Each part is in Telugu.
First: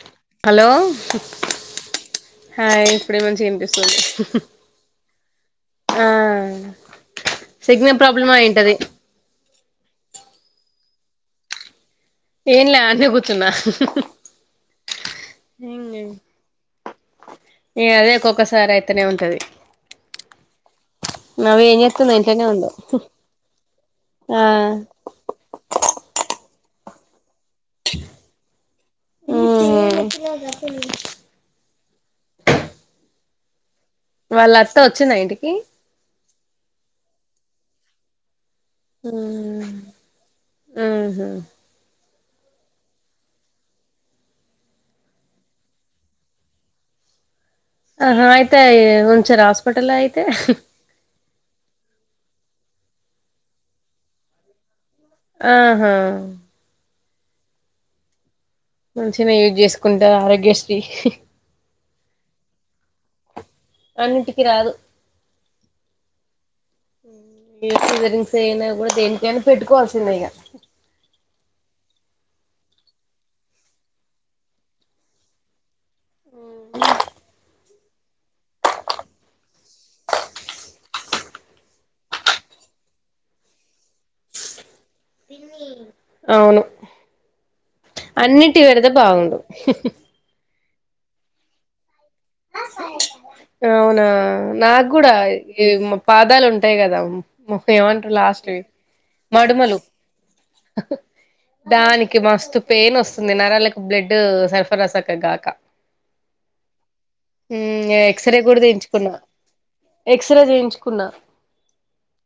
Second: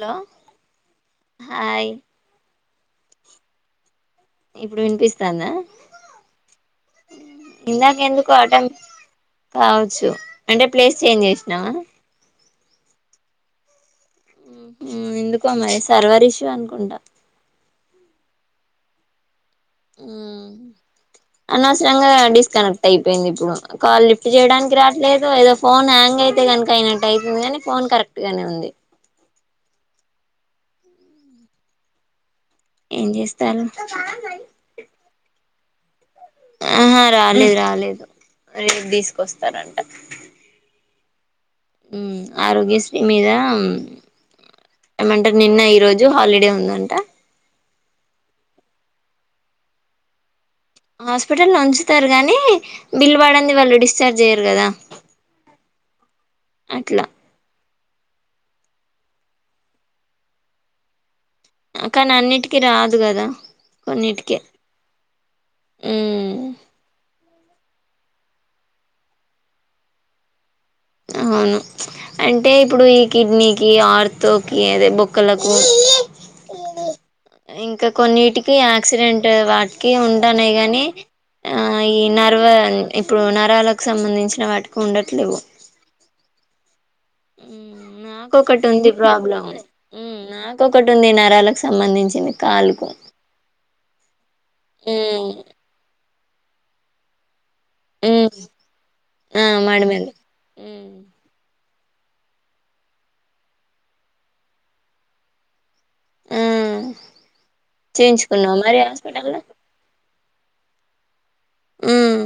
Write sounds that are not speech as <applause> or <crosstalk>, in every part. హలో హాయ్ ఆ ఇప్పుడే మంచి ఏనిపిస్తుంది ఇప్పుడు వినిపిస్తాందా ఆ ఇందాక సిగ్నల్ ప్రాబ్లం ఎందుకు అటెం అయినది. కావచ్చు అంటే ప్లేస్ చేంజ్ చేసినావా ఏం లే అని కూర్చున్నా ఎందుకో మరి సర్వరూ ఇషూ అనుకుంటా సారి అయితేనే ఉంటంది ఉ ఏం అనవసరంగా చేస్తుంది ఇంట్లోనే ఉందో డిస్కనెక్ట్ అయిపోయింది ఇప్పుడు. కాల్ లిఫ్ట్ ఆ చేయడానికి రావట్లేదు ఏదో ఫోన్ హ్యాంగ్ అయితే కన కైనాటై కాని ఫోన్ కరెక్ట్ గానే ఉంది. ఉ ఏం చేస్తారు వాళ్ళ అతో వచ్చునా ఇంటికి ఆహా రాలేదు రాలేదు రేపు తీసుకొస్తారంట ఊహూ ఆరోగ్యశ్రీ మీద ఏమంటే నిన్న ఈరోోజు హాలిడే ఉందంట ఆహా ఆయితే ఉంచరా హాస్పిటల్ లో ఆయితే హాస్పిటల్ ఉంచుతారు గాని బిల్ పడంధి వాళ్ళు డిశ్చార్జ్ జేయ్యరు కదా ఆహా ట్లా మంచిగా యూజ్ చేసుకుంటారు ఆరోగ్యశ్రీ కానీ అన్నిటికిీ రాదు కదా కొన్నిటికే అన్నింటికి రాదు ఉ <unintelligible> అయినా కూడా దేనికైనా పెట్టుకోవాల్సిదే ఈగ అవును అంటే ఇప్పుడు ఈ కిడ్నీకి ఆర్త్కి అదే బొక్కలకు అ ఇంకా కొన్నిటికి యాక్సిడెంట్ వాటికి ఉంటనై గానీ ఆ ఈ నరవ ఇప్పుడు నరాలకు సంబంధించిన వాటికి ఉండట్లేవు. అవును అన్నిటి నాకొకటి పెడితే ఉంది బాగుండు ప్రాబ్లం నాకొ ఒకటు ఉంది నరాలకు సంబంధించి అవునా నాగ కూడా ఉమ్ ఈ పాదాలు ఉంటాయి కదా ముప్ప ఏమంటారు ఉమ్ లాస్ట్ ఆ మడుమలు మాడిమిల్లి దానికి మస్తు పెయిన్ వస్తుంది నరాలకు బ్లడ్ సల్ఫరస్ సక్క గాక ఉమ్ ఉమ్ ఎక్స్రే కూడా తీయించుకున్న ఎక్స్రే తీయించుకున్నా ఉమ్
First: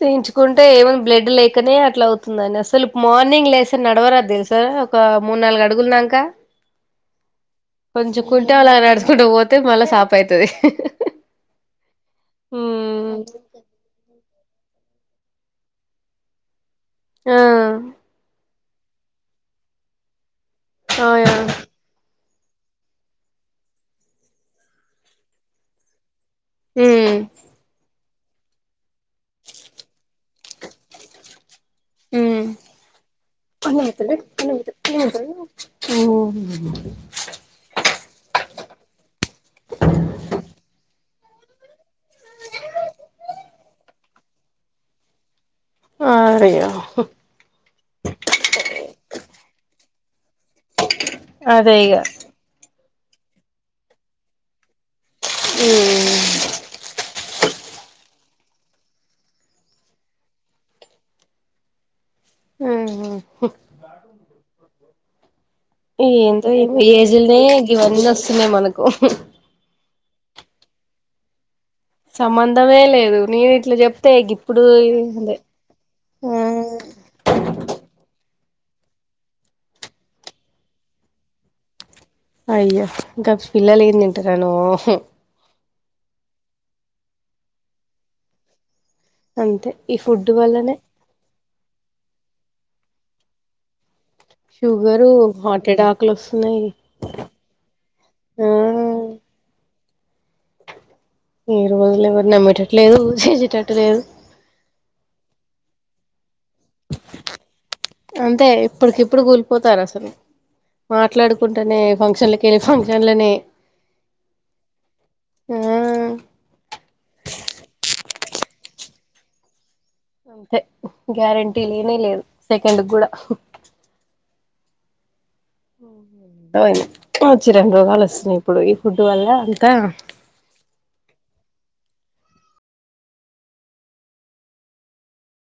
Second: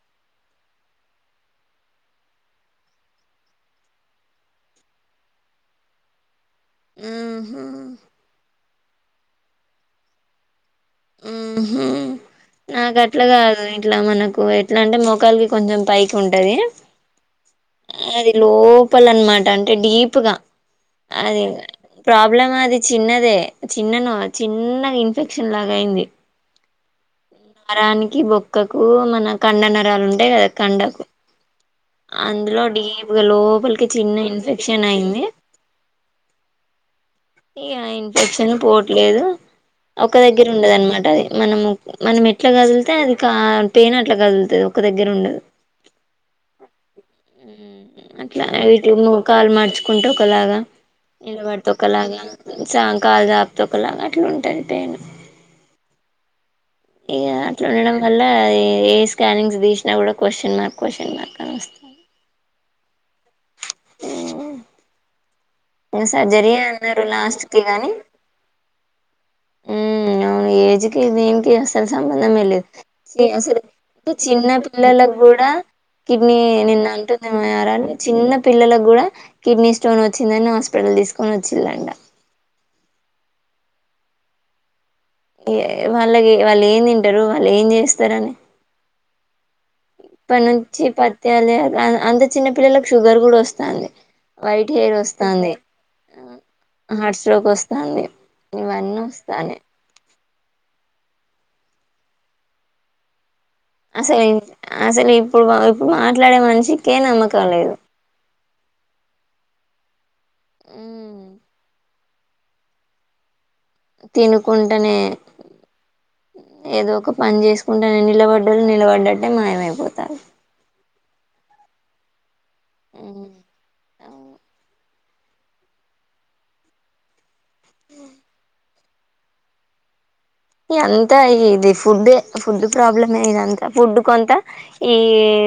తీయించుకుంటే ఏమంది బ్లడ్ లేకనే అట్లా అవుతుందంని అసలు మార్నింగ్ లేస నడవరాదు సార్ ఒక మూడు నాలుగు అడుగులదాక ఉమ్ హు టాలాండోస్ ఇప్పుడు పోతే మళ్ళా సాప్ అవుతాది ఉమ్ హు నాకు అట్లా కాదు ఇట్లా మనకు ఎట్లా అంటే మొకాలుకి కొంచెం పైకి ఉంటది ఆ ఆ అదిలో కుప్పలు అన్నమాట అంటే డీప్ గా అదే ఆ ప్రాబ్లం అది చిన్నదే చిన్నను చిన్నగా ఇన్ఫెక్షన్ లా అయింది ఉమ్ నరానికి బొక్కకు మన కండ నరాలు ఉంటాయి కదా కండకు ఉమ్ అందులో డీప్గా లోపలికి చిన్న ఉమ్ ఇన్ఫెక్షన్ అయింది ఇక ఇన్ఫెక్షన్ పోవట్లేదు ఒక దగ్గర ఉండదన్నమాట అంటది అది మనము మనం ఎట్లా కదులితే అది కా పేన అట్లా కదులుతుంది ఒక దగ్గర ఉండదు అట్లా ట్యూబ్ ను్ కాల్ మార్చుకు కుంటూ ఒకలాగా నిలబడితే అదే ఇగ ఒకలాగా సాయంకాల జాప్త ఒకలా అట్లా ఉంటుంది పేను ఉమ్ ఇగా అట్లా ఉండడం వల్ల ఏ స్కానింగ్స్ తీసినా కూడా క్వశ్చన్ మార్క్ క్వశ్చన్ మార్క్ అని వస్తంది ఉమ్ హు ఏంట సర్జరీ ఏ అన్నారు ఏజ్లనే లాస్ట్ కి గాని ఇవన్నీ వస్తున్నాయి మనకు ఉమ్ అవును ఏజ్కి దీనికి ఏం అసలు సంబంధమే లేదు నేను అసలు ఇట్లా చెప్తే చిన్న గిప్పుడు పిల్లలకు అదే కూడా కిడ్నీ నిన్న అంటుంది చిన్న పిల్లలకు కూడా కిడ్నీ స్టోన్ వచ్చిందని హాస్పిటల్ తీసుకొని వచ్చిళ్లంటా అయ్య ఇంకా పిల్లలే ఏ తింటన్నాను వాళ్ళకి వాళ్ళు ఏం తింటారు వాళ్ళు ఏం చేస్తారని అంతే ఈ ఫుడ్ ఇప్పటి వల్లనే నుంచి పతాలి అంత చిన్న పిల్లలకు షుగర్ కూడా వస్తుంది వైట్ హెయిర్ షుగరు వస్తంది హార్ట్ అటాక్లు వస్తున్నాయి హార్ట్ స్ట్రోక్ వస్తంది ఆ ఇవన్నీ వస్తున్నాయి ఈ రోజులు ఎవరు నమ్మేటట్లేదు చేసేటట్టు లేదు అసలు అసలు ఇప్పుడు ఇప్పుడు మాట్లాడే మనిషికే నమ్మకం లేదు పోతార అసలు హ్మ్. మాట్లాడుకుంటేనే ఫంక్ష చల్ కే ఫంక్షన్లనే తినుకుంటనే ఆ ఏదో ఒక పని చేసుకుంటానే నిలబడి డ్లు నిలబడ్డటే మాయమైపోతుంది అంతే గ్యారెంటీ లేనే లేదు సెకండ్ గూడ ఏమైంది రెండు రోగాలు వస్తున్నాయి ఇప్పుడు ఫుడ్ వల్ల అంత అంతా ఇది ఫుడ్ డే ప్రాబ్లమే ఇదంతా ఫుడ్ కొంత ఈ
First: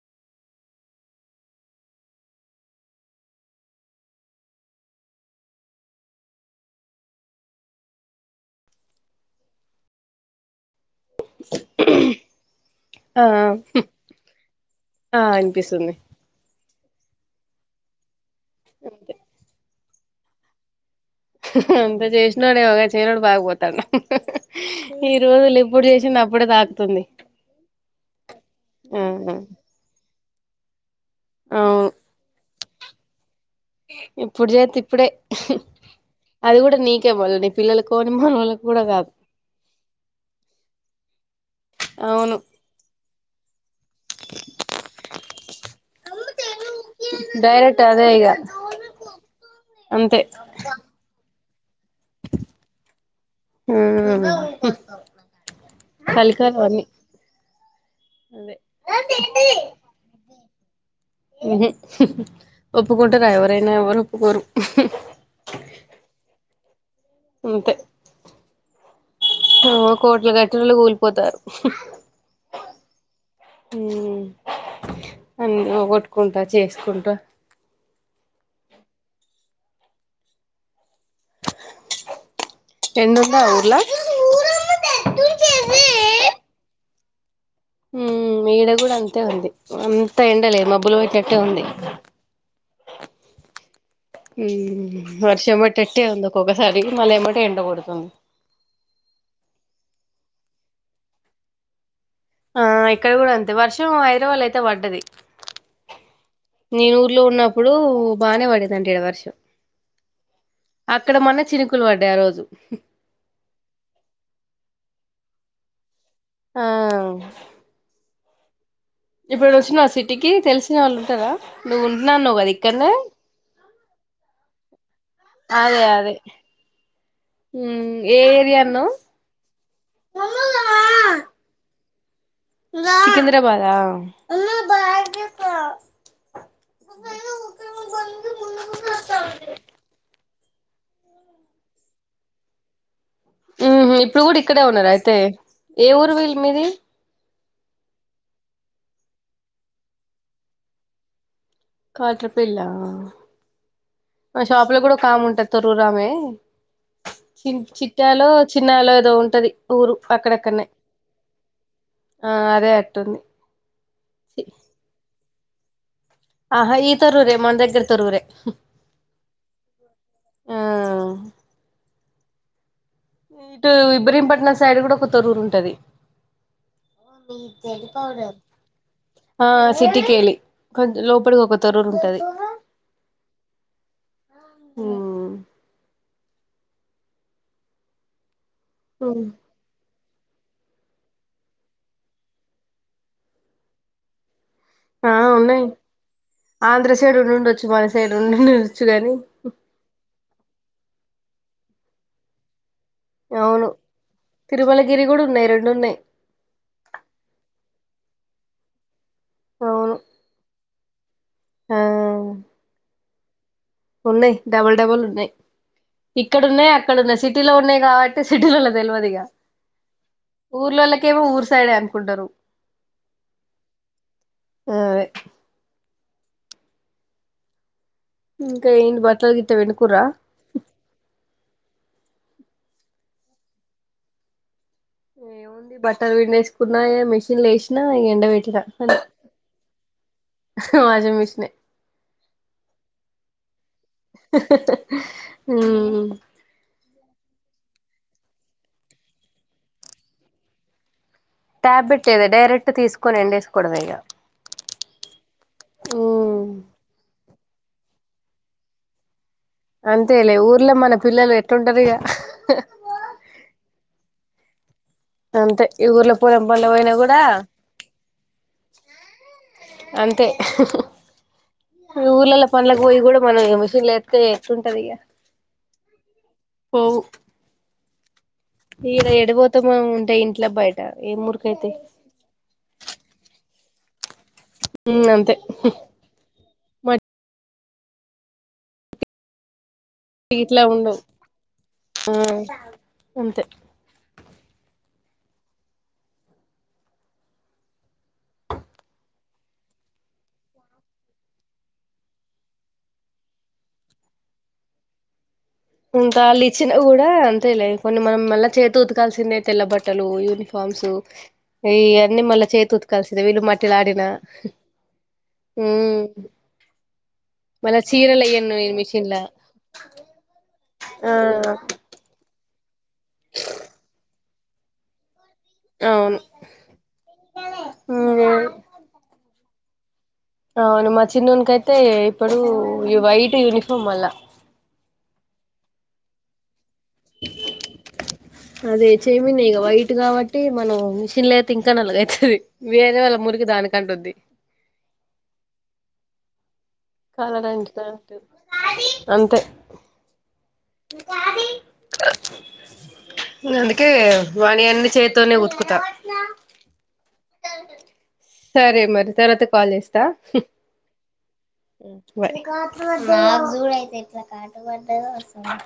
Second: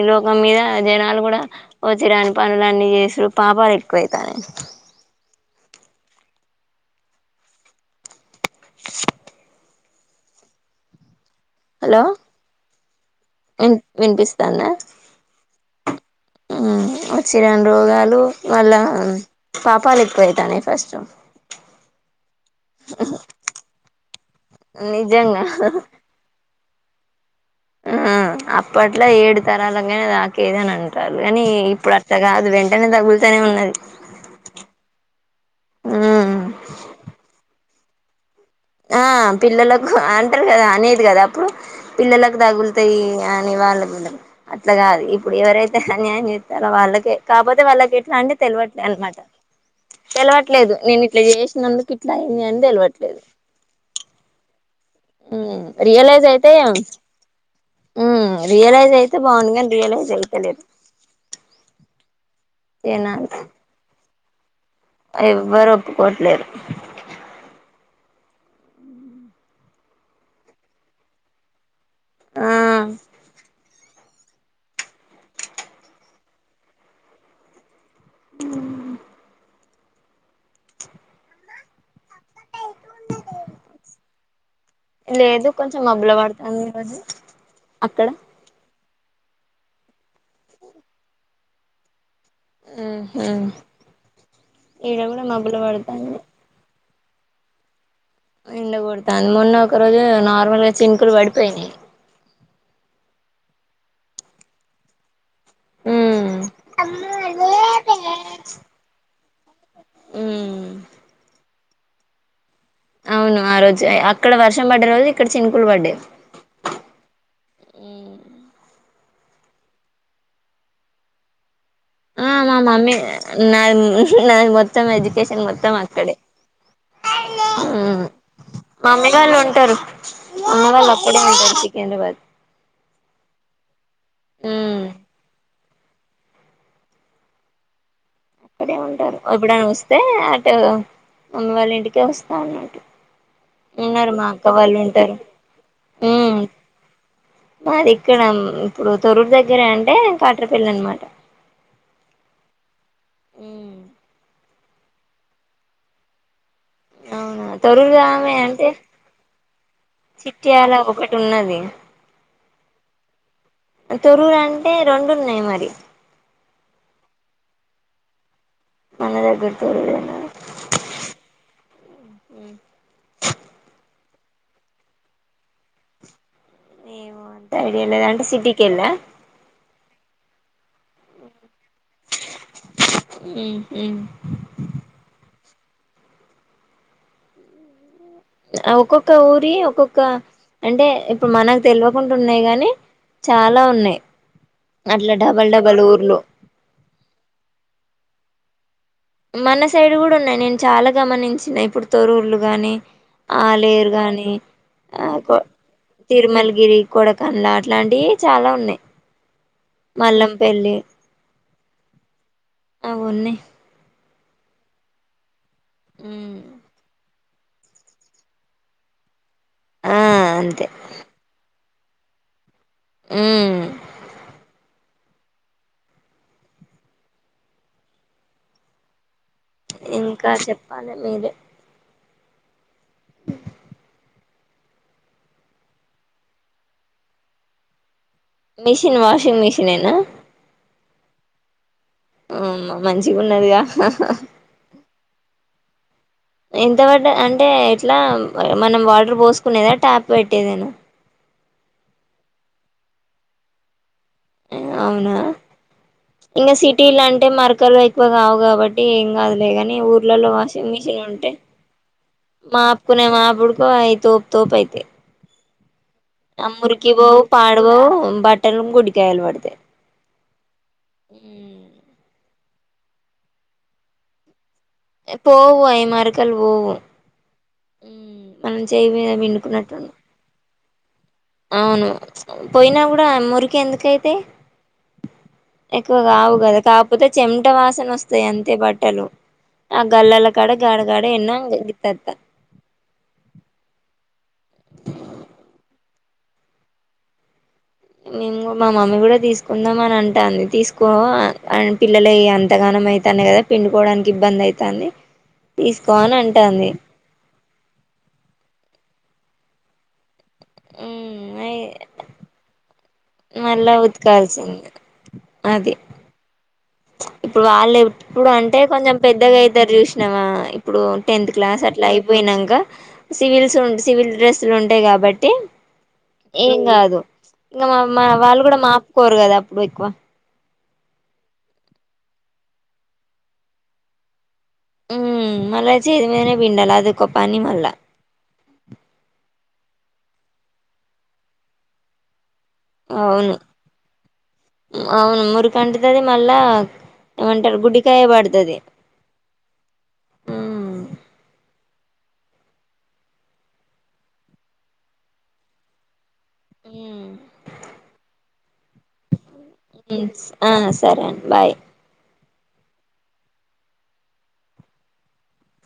లోకం మీద జనాలు కూడా వచ్చేరాని పనులున్ని చేసారు పాపాలు ఎక్కువవు తన్నై హలో ఆ వి వినిపిస్తోందా ఆ అనిపిస్తుంది అ వచ్చి రాని రోగాలు వాళ్ళ పాప పాలికిపోయితానై ఫస్ట్ అంత చేసినాడే ఒకగా చేయనడు బాకపోతాడు ఈ నిజంగా రోజులు ఇప్పుడు చేసింది అప్పుడే తాకుత స్తుంది ఆం అప్పట్లో ఏడు తరాలంగానే తక్ కేదానా అం అంటారు కాని అవును ఇప్పుడు అట్ట కాదు వెంట ఎన్ని డబ్బులు ఇప్పుడు చేస్త ఇప్పుడే ఉమ్ అది కూడా నీకే బల్డి పిల్లలకొ మనోళ్లకు ఆ పిల్లలకు అంటారు కదా అనేది కదా అప్పుడు పిల్లలకు అవును తగులుతాయి కాని వాళ్ అట్లా కాదు ఇప్పుడు ఎవరైతే అన్యాయం చేస్తారలో వాళ్ళకే కాకపోతే డైరెక్ట్ వాళ్ళకి అదే ఎట్లా ఇగ అంటే తెలవట్లే అనమాట అంతే తెలవట్లేదు నేను ఇట్లా చేస్ నన్ను ఇట్లా అయింది అని తెల్వట్లేదు మ్మ్ మ్మ్ రియలైజ్ అయితే మ్మ్ అదే రియలైజ్ అయితే బాగుండు కానీ రియలైజ్ అయి లేదు ఇది ఒప్పుకుంటారా ఎవరైనా ఎవరు ఒప్పుకోరు ఎవ్వరు అంతే ఆ కోట్లు కట్టనళు కూలిపోతారు ఆ మ్మ్ అన్నీగొట్టుకుంటా చేసుకుంటా ఎందుకు మరి ఊర్లా లేదు కొంచెం మబ్బుల పడుతాంది ఈరోజు అక్కడ మ్మ్ ఇడ కూడా అంతే అంతే ఉంది వన్ అంత ఎండలే మబ్బులు పెట్నయి అట్ ఉంది ఉహు ఈడ మ్మ్ కూడా వర్ష మబ్బులు మటిట్టే పడుతాంది ఉందక్కక్కసారి మళ్ళ ఏమటె ఎండ కొడుతుంది ఎండకడతుంది మొన్న ఒక రోజు నార్మల్ గా చింకులు పడిపోయినాయి ఆ ఇక్కడ కూడా అంతే వర్షం ఐదు రపాలు అయితే పడ్డది ఉమ్ నేను ఊర్లో ఉన్నప్పుడు బానే పడేది అంట ఇడ వర్షం అక్కడ మొన్న చినుకులు పడ్డాయి ఆ రోజు అవును ఆ రోజు అక్కడ వర్షం పడ్డే రోజు ఇక్కడ చినుకులు పడ్డ ఆ ఇప్పుడు వచ్చిన ఆ సిటీకి తెలిసిన వాళ్ళు ఉంటారా నువ్ ఉన్ మా మా మమ్మీ నా నాధ్ మొత్తం ఎడ్యుకేషన్ మొత్తం అదే అక్కడే అదే ఏ ఏరియా మా అన్నావ్ మమ్మీ వాళ్ళు ఉంటారు అమ్మ వాళ్ళు అక్కడే ఉంటారు ధన్యవాద్ సికింద్రాబాదా మ్మ్ <inaudible> అక్కడే ఉంటారు ఎప్పుడని వస్తే అక్ వాల్ మమ్మీ వాళ్ళ ఇంటికే వస్తాన్నట్టు మ్మ్ ఇప్పుడు కూడా ఇక్కడే ఉన్నార అయితే ఏ ఊరు వీళ్ళు ఉమ్ మీది మాది ఇక్కడ ఇప్పుడు తొరూరు దగ్గరే అంటే కాట్రపల్లి అనమాట. కాట్రపెల్లా ఊ మా షాప్ లో కూడా ఓకామ్ ఉంటాది తొర్రురు ఆమె అవునా చి చిట్టాలో తరూరుగామే అంటే చిన్నాలో ఏదో ఉంటది ఊరు అక్కడక్కడనే చిటియాల ఒకటి ఉన్నది. ఆ అదే అట్టుంది తొరూరు అంటే రెండు ఉన్నాయి మరి. <inaudible> ఆహా ఈ తరూరే మన దగ్గర తరురే. మన దగ్గరతోర ఇటు ఇబ్రీంపట్నం సైడ్ కూడా ఒక తొరూరు ఉంటది. ఏ అంత ఐడియా లేదా అంటే సిటీకి ఎల్లా టికేలి కొంచెం లోపడికి ఒక తొరూరు ఉంటది. ఉమ్ ఉమ్ ఒక్కొక్క ఊరి ఒక్కొక్క అంటే ఇప్పుడు మనకు తెలివకుండా ఉన్నాయి గాని, చాలా ఉన్నాయి. ఆ అట్లా డబల్ ఉన్నాయి డబల్ ఊర్లు ఆంధ్రసైడ్‌ ఉండిండొచ్చు మన ఇడ ఉండిను మన సైడ్ కూడా ఉన్నాయి నేను చాలా గమనించినా ఇప్పుడు తోరూర్లు గాని అవును ఆలేరు గాని తిరుమలగిరి ఆ కూడా కొ ఉన్నాయి రెండు ఉన్నాయి తిరుమలగిరి, కొడకన్లా ఇలాంటివి చాలా ఉన్నాయ్. అవును మల్లంపల్లి ఆ అవున్నయ్ ఉన్నాయ్, డబల్ డబుల్ ఉన్నాయ్. ఇక్కడున్నాయ్, అక్కడున్నాయ్ సిట్ టీలో ఉన్నాయి కాబట్టి సిటీలలో తెలివదిగా. ఆ అంతే ఊర్లోలా కేమొ ఉర్స్ సైడే అనుకుంటారు. హ్మ్ అవే ఇంకా ఏంటి బ ఇంకా చెప్పాలి మీరే ఏముంది బట్టలు పిండేసుకున్నాయే మిషిన్లో ఏసినా. మిషన్ వాషింగ్ మిషన్ ఏనా హ వాషింగ్ మిషన్నే హ్మ్ మంచిగున్నది గా హహ హ్మ్ ఎంతపడ్డ అంటే ఎట్లా మనం వాటర్ పోసుకునేదా ట్యాప్ పెట్టేదేనా. ట్యాబ్ పెట్టేదే డైరెక్ట్ తీసుకొని ఎండేసుకోవడమే ఇక అవునా ఉమ్ ఇంకా సిటీలా అంటే మర్ క్కల్ ఎక్కువ కావు కాబట్టి ఏం కాదులే కాని ఊర్లలో అంతేలే వాషింగ్ ఊర్లో మన మిషన్ ఉంటే పిల్లలు ఎట్లుంటారు ఇగ మాపుకునే మాపుడుకు అవి తో తోపైతయ్ అంతే ఈ ఊర్లో పొలం ఆ పనులకు పోయినా కూడా మురికిపోవు పాడుపోవు బట్టలు గుడ్డికాయలు పడుతాయ్ అంతే ఈ ఊర్లల్ల పనులకు పోయి కూడా మనం ఏ మిషన్లోఎత్తే పోవు అవి మరకలు పోవు ఉమ్ ఈడ ఏడపోతామో ఉంటే ఇంట్ల బయట ఏ మురికైతాయి అవును పోయినా కూడా మురికి ఎందుకై తే ఉమ్ అంతే ఎక్కువ కావు కదా కాపుతే మట్టి చెమ్ పుట్ట వాసన వస్తాయి అంతే బట్టలు ఆ గల్లాల కాడే ఇట్లా గగాడ ఉండవు గగాడే ఎన్నత్తత్త ఆ అంతే మేము మా మమ్మీ కూడా తీసుకుందాం అని అంటాంది తీసుకో పిల్లలే ఎంతగానం అవుతనే కదా పిండుకోవడానికి ఇబ్బంది అవుతుంది ఉకాా లిచిన కూడాఊడ అంత అలే కొన్ని మనం మళ్ళీ చేతి ఉతుకాల్సిందే తెల్లబట్టలు ఇ ఫారమ్సు ఉమ్ ఇవన్నీ మళ్ళా చేతు కలిసద వీళ్లు మళ్ళా మటిలా ఆడినా ఉతకాల్సింది హ అది ఇప్పుడు వాళ్ళు ఇప్పుడు అంటే నేను కొంచెం మిషన్లా పెద్దగా అవుతారు చూసినావా ఇప్పుడు ఆ టెన్త్ క్లాస్ అట్లా అయిపోయినాక సివిల్స్ ఉంది సివిల్డ్రెస్ అసలు ఉంటాయి కాబట్టి అవును ఏం కాదు ఇంకా మా మా వాళ్ళు కూడా మా ఆపుకోరు కదా ఇప్పుడు ఎక్కువ అవును మా చిన్నకైతే ఇప్పుడు ఈ వైట్ యూనిఫామ్ వల్ల మళ్చ్చ ఇదిమే బిండాల అదే చైమన్గ వైట్ కాబట్టి మనం మిషన్ లో అయితే ఇంకా నలుగైతుది అవును అవును మురుఖంంటదద మళ్ళా ఏమంటారు కళలాంటి గుడ్డికాయ డాక్టర్ పడుతది అంతే ఉమ్ అందుకే వానీ అన్ని చేతోనే ఉతుకుతా ఉమ్ సరే మరి తర్వాత కాల్ చేస్తా ఆ సరే అండి బాయ్ బాయ్ ధన్వాద